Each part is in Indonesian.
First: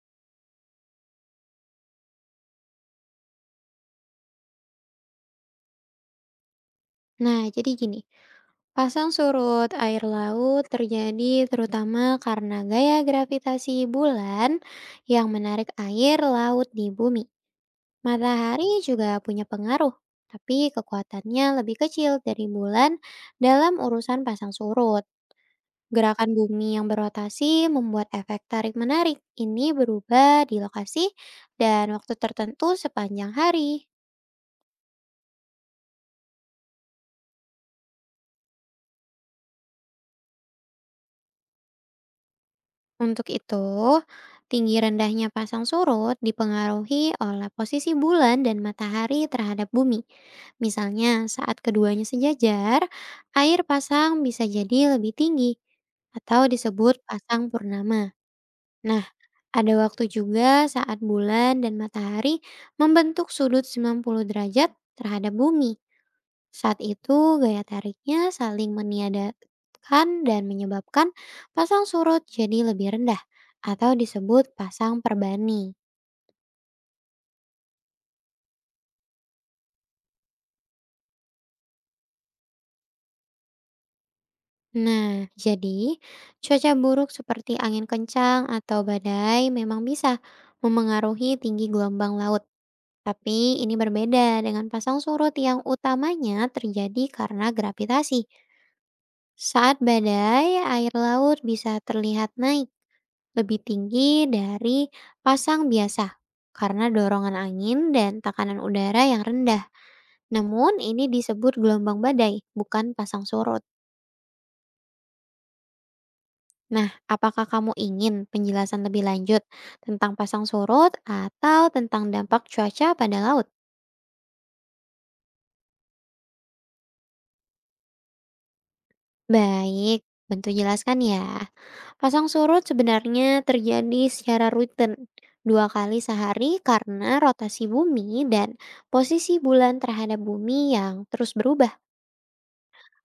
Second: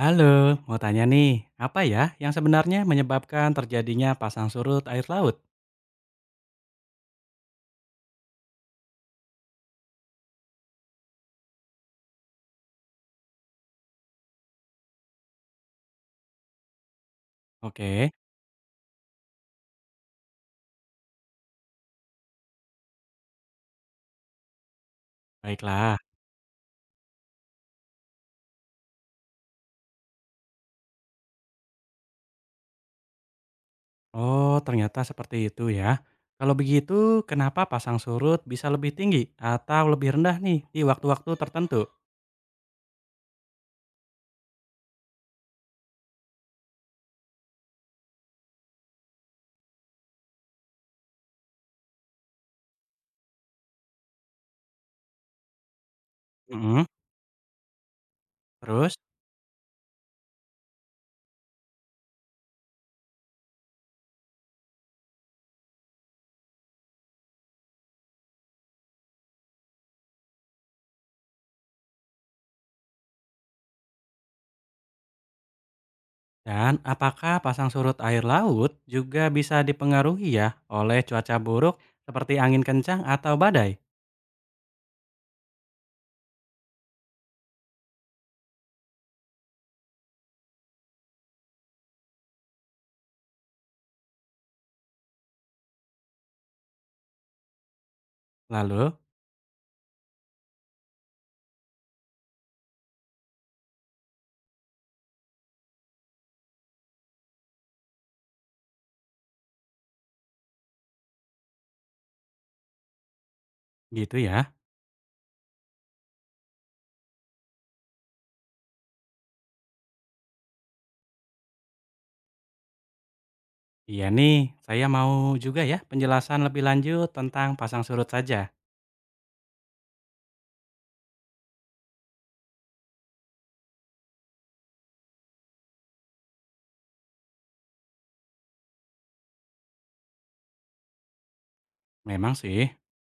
Halo, mau tanya nih, apa ya yang sebenarnya menyebabkan terjadinya pasang surut air laut? Nah, jadi gini, pasang surut air laut terjadi terutama karena gaya gravitasi bulan yang menarik air laut di bumi. Oke, Matahari juga punya pengaruh, tapi kekuatannya lebih kecil dari bulan dalam urusan pasang surut. baiklah. Gerakan bumi yang berotasi membuat efek tarik-menarik ini berubah di lokasi dan waktu tertentu sepanjang hari. Oh, ternyata seperti itu ya. Kalau begitu, kenapa pasang surut bisa lebih tinggi atau lebih rendah nih di waktu-waktu tertentu? Untuk itu, tinggi rendahnya pasang surut dipengaruhi oleh posisi bulan dan matahari terhadap bumi. Misalnya, saat keduanya sejajar, air pasang bisa jadi lebih tinggi atau Mm-mm. disebut pasang purnama. Terus, Nah, ada waktu juga saat bulan dan matahari membentuk sudut 90 derajat terhadap bumi. Saat itu gaya tariknya saling meniadakan dan menyebabkan pasang surut jadi lebih rendah atau disebut pasang perbani. dan apakah pasang surut air laut juga bisa dipengaruhi ya oleh cuaca buruk seperti angin kencang atau badai? Nah, jadi cuaca buruk seperti angin kencang atau badai memang bisa memengaruhi tinggi gelombang laut. Tapi ini berbeda dengan pasang surut yang utamanya terjadi karena gravitasi. Lalu, Saat badai, air laut bisa terlihat naik lebih tinggi dari pasang biasa karena dorongan angin dan tekanan udara yang rendah. Namun ini disebut gelombang badai, bukan pasang surut. gitu ya. Nah, apakah kamu ingin penjelasan lebih lanjut tentang pasang surut atau tentang dampak cuaca pada laut? Iya nih, saya mau juga ya penjelasan lebih lanjut tentang pasang surut saja. Baik, bentuk jelaskan ya. Pasang surut sebenarnya terjadi secara rutin 2 kali sehari karena rotasi bumi dan posisi bulan terhadap bumi yang terus berubah. Memang sih,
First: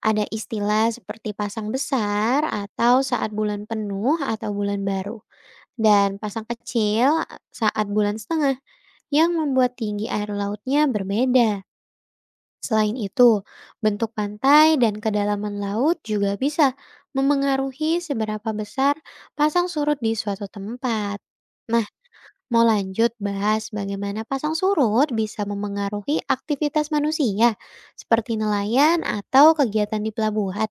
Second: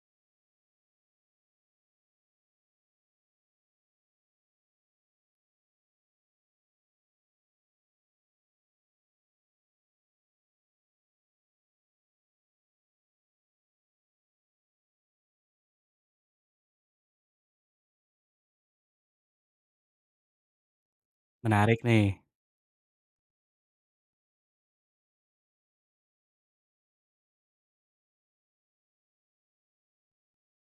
Ada istilah seperti pasang besar atau saat bulan penuh atau bulan baru, dan pasang kecil saat bulan setengah yang membuat tinggi air lautnya berbeda. Selain itu, bentuk pantai dan kedalaman laut juga bisa memengaruhi seberapa besar pasang surut di suatu tempat. menarik Nah, nih. mau lanjut bahas bagaimana pasang surut bisa memengaruhi aktivitas manusia, seperti nelayan atau kegiatan di pelabuhan.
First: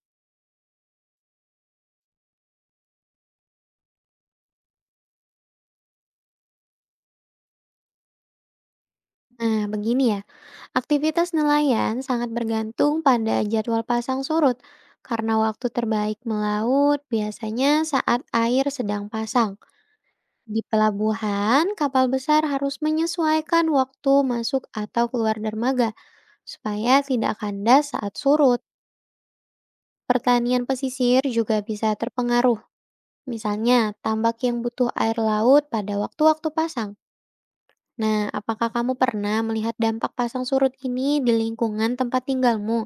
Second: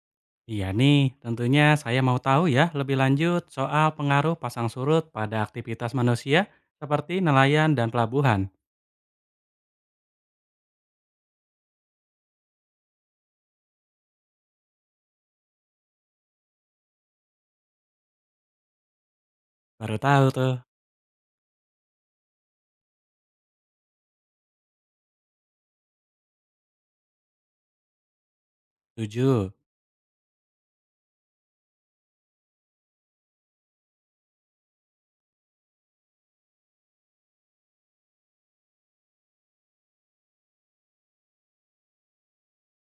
Iya nih, tentunya saya mau tahu ya lebih lanjut soal pengaruh pasang surut pada aktivitas manusia seperti nelayan dan pelabuhan. Nah, begini ya, aktivitas nelayan sangat bergantung pada jadwal pasang surut karena waktu terbaik melaut biasanya saat air sedang pasang. Baru tahu tuh. Di pelabuhan, kapal besar harus menyesuaikan waktu masuk atau keluar dermaga supaya tidak kandas saat surut. Tujuh. Pertanian pesisir juga bisa terpengaruh, misalnya tambak yang butuh air laut pada waktu-waktu pasang. Nah, apakah kamu pernah melihat dampak pasang surut ini di lingkungan tempat tinggalmu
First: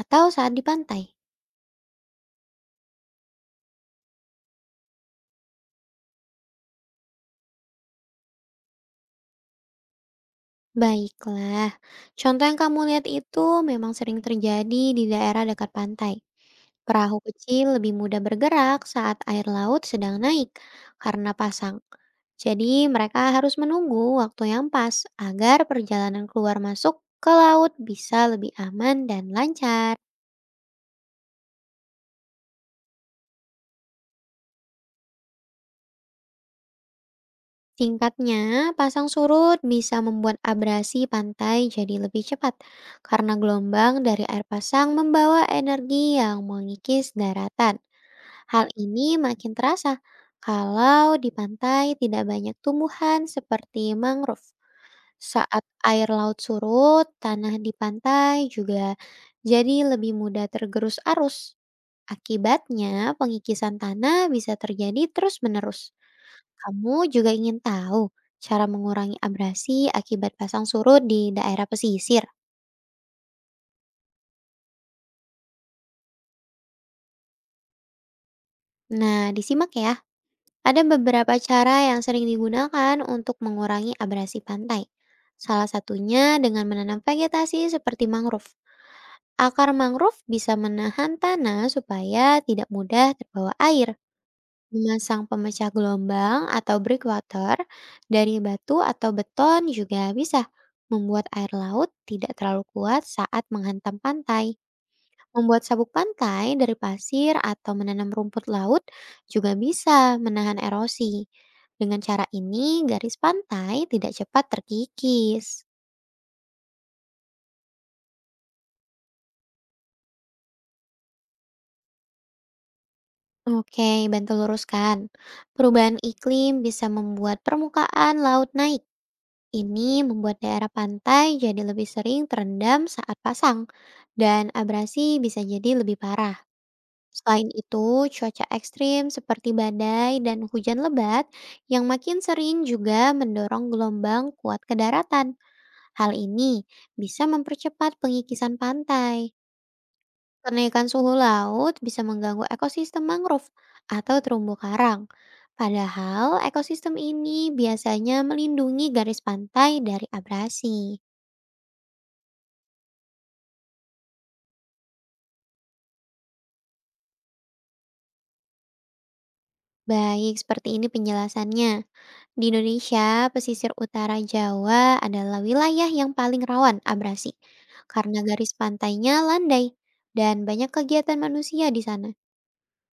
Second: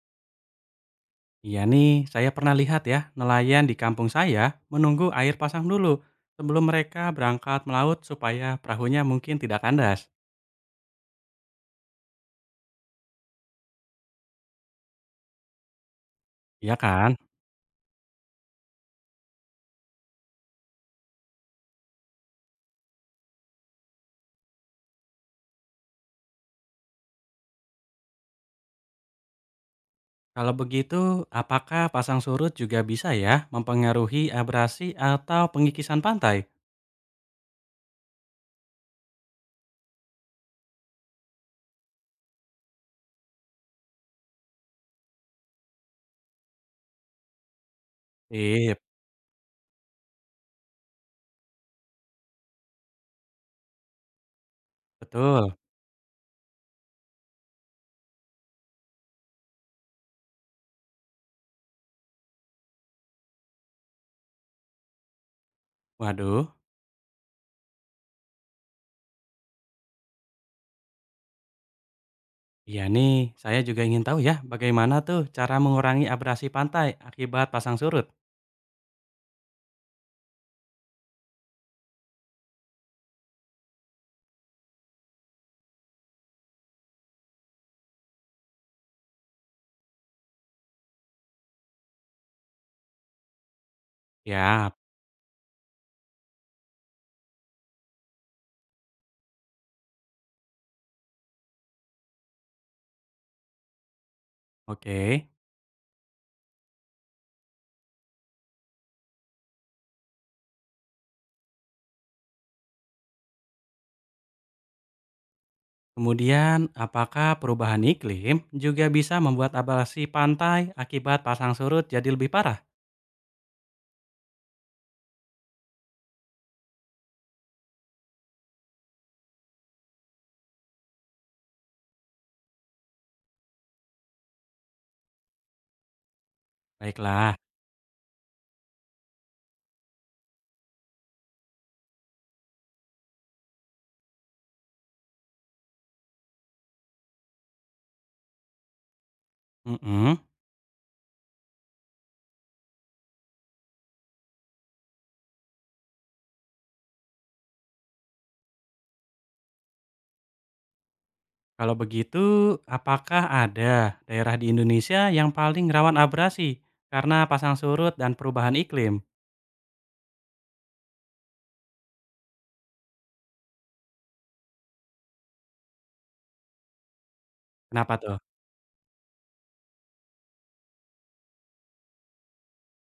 atau saat di pantai? Iya nih, saya pernah lihat ya nelayan di kampung saya menunggu air pasang dulu sebelum mereka berangkat melaut supaya perahunya mungkin tidak kandas. Baiklah, contoh yang kamu lihat itu memang sering terjadi di daerah dekat pantai. Iya kan? Perahu kecil lebih mudah bergerak saat air laut sedang naik karena pasang. Jadi, mereka harus menunggu waktu yang pas agar perjalanan keluar masuk ke laut bisa lebih aman dan lancar. Kalau begitu, apakah pasang surut juga bisa ya mempengaruhi abrasi atau pengikisan pantai? Singkatnya, pasang surut bisa membuat abrasi pantai jadi lebih cepat karena gelombang dari air pasang membawa energi yang mengikis daratan. Hal Sip, ini makin terasa kalau di pantai tidak banyak tumbuhan seperti mangrove. betul. Saat air laut surut, tanah di pantai juga jadi lebih mudah tergerus arus. Akibatnya, pengikisan tanah bisa terjadi terus-menerus. Waduh, Kamu juga ingin tahu cara mengurangi abrasi akibat pasang surut di daerah pesisir? iya nih, saya juga ingin tahu ya bagaimana tuh cara mengurangi abrasi pantai akibat pasang surut. Nah, disimak ya. Ada beberapa cara yang sering digunakan untuk mengurangi abrasi pantai. Salah satunya dengan menanam vegetasi seperti mangrove. Akar mangrove bisa menahan tanah supaya tidak mudah terbawa air. Ya, Memasang pemecah gelombang atau breakwater dari batu atau beton juga bisa membuat air laut tidak terlalu kuat saat menghantam pantai. oke. Membuat sabuk pantai dari pasir atau menanam rumput laut juga bisa menahan erosi. Dengan cara ini, garis pantai tidak cepat terkikis. Kemudian, apakah perubahan iklim juga bisa membuat abrasi pantai akibat pasang surut jadi lebih parah? Oke, bantu luruskan. Perubahan iklim bisa membuat permukaan laut naik. Ini membuat daerah pantai jadi lebih sering terendam saat pasang, dan abrasi bisa jadi lebih parah. Baiklah. Selain itu, cuaca ekstrim seperti badai dan hujan lebat yang makin sering juga mendorong gelombang kuat ke daratan. Hal ini bisa mempercepat pengikisan pantai. Mm-mm. Kenaikan suhu laut bisa mengganggu ekosistem mangrove atau terumbu karang. Padahal ekosistem ini biasanya melindungi garis pantai dari abrasi. Kalau begitu, apakah ada daerah di Indonesia yang paling rawan abrasi karena pasang surut dan perubahan iklim? Baik, seperti ini penjelasannya. Di Indonesia, pesisir utara Jawa adalah wilayah yang paling rawan abrasi Kenapa tuh? karena garis pantainya landai dan banyak kegiatan manusia di sana.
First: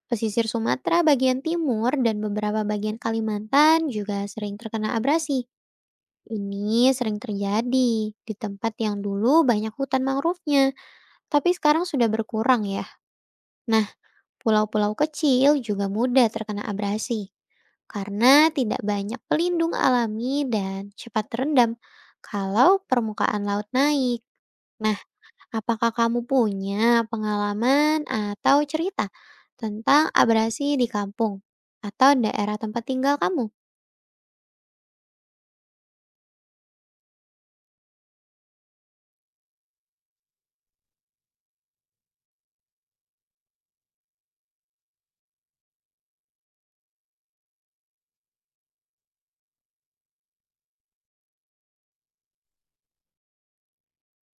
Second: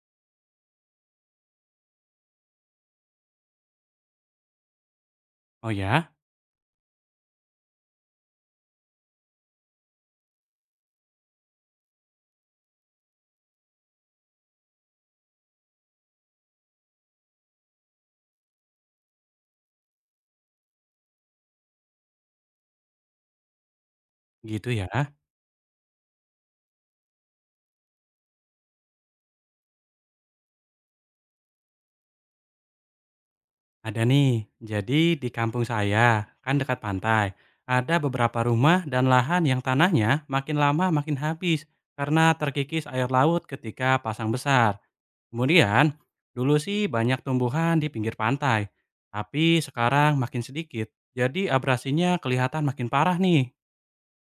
Pesisir Sumatera bagian timur dan beberapa bagian Kalimantan juga sering terkena abrasi. Oh ya, Ini sering terjadi di tempat yang dulu banyak hutan mangrove-nya, tapi sekarang sudah berkurang ya. Nah, pulau-pulau kecil juga mudah terkena abrasi karena tidak banyak pelindung alami dan cepat terendam kalau permukaan laut naik. gitu ya. Nah, apakah kamu punya pengalaman atau cerita tentang abrasi di kampung atau daerah tempat tinggal kamu? Ada nih. Jadi di kampung saya, kan dekat pantai, ada beberapa rumah dan lahan yang tanahnya makin lama makin habis karena terkikis air laut ketika pasang besar. Kemudian, dulu sih banyak tumbuhan di pinggir pantai, tapi sekarang makin sedikit. Jadi abrasinya kelihatan makin parah nih.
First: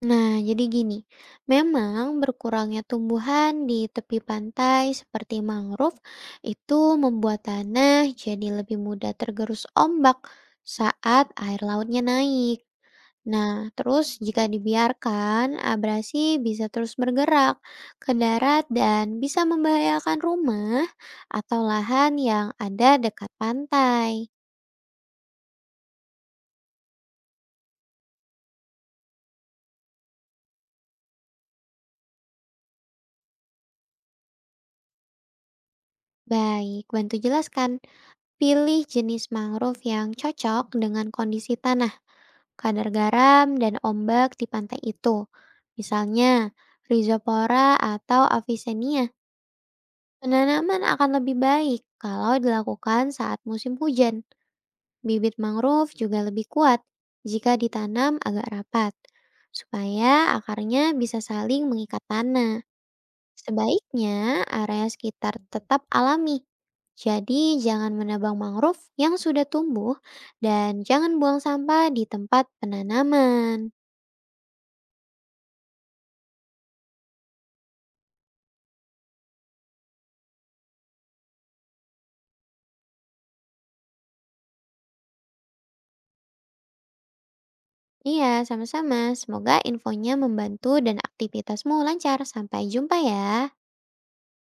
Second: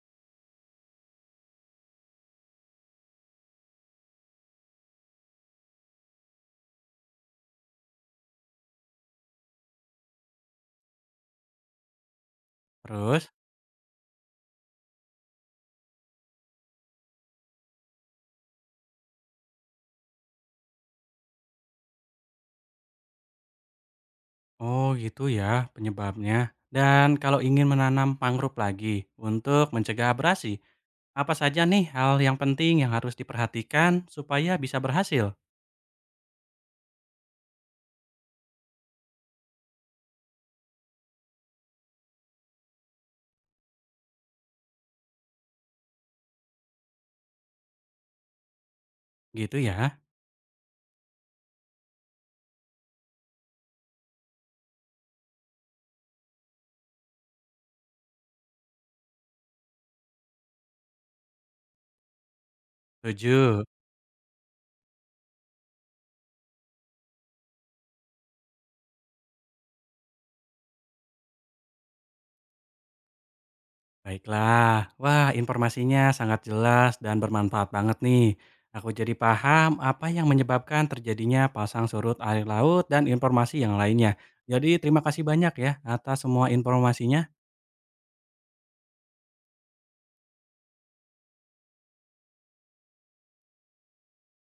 Nah, jadi gini, memang berkurangnya tumbuhan di tepi pantai seperti mangrove itu membuat tanah jadi lebih mudah tergerus ombak saat air lautnya naik. Terus? Nah, terus jika dibiarkan, abrasi bisa terus bergerak ke darat dan bisa membahayakan rumah atau lahan yang ada dekat pantai. Oh gitu ya penyebabnya. Dan kalau ingin menanam mangrove lagi untuk mencegah abrasi, apa saja nih hal yang penting yang harus diperhatikan supaya bisa berhasil? Baik, bantu jelaskan. Pilih jenis mangrove yang cocok dengan kondisi tanah, kadar garam, dan ombak di pantai itu. Misalnya, Rhizopora atau Avicennia. Gitu ya. Penanaman akan lebih baik kalau dilakukan saat musim hujan. Bibit mangrove juga lebih kuat jika ditanam agak rapat, supaya akarnya bisa saling mengikat tanah. Setuju. Sebaiknya area sekitar tetap alami. Jadi jangan menebang mangrove yang sudah tumbuh dan jangan buang sampah di tempat penanaman. Baiklah. Wah, informasinya sangat jelas dan bermanfaat banget nih. Aku jadi paham apa yang menyebabkan terjadinya pasang surut air laut dan informasi yang lainnya. Jadi terima kasih banyak ya atas semua informasinya. Iya, sama-sama. Semoga infonya membantu dan aktivitasmu lancar. Sampai jumpa ya.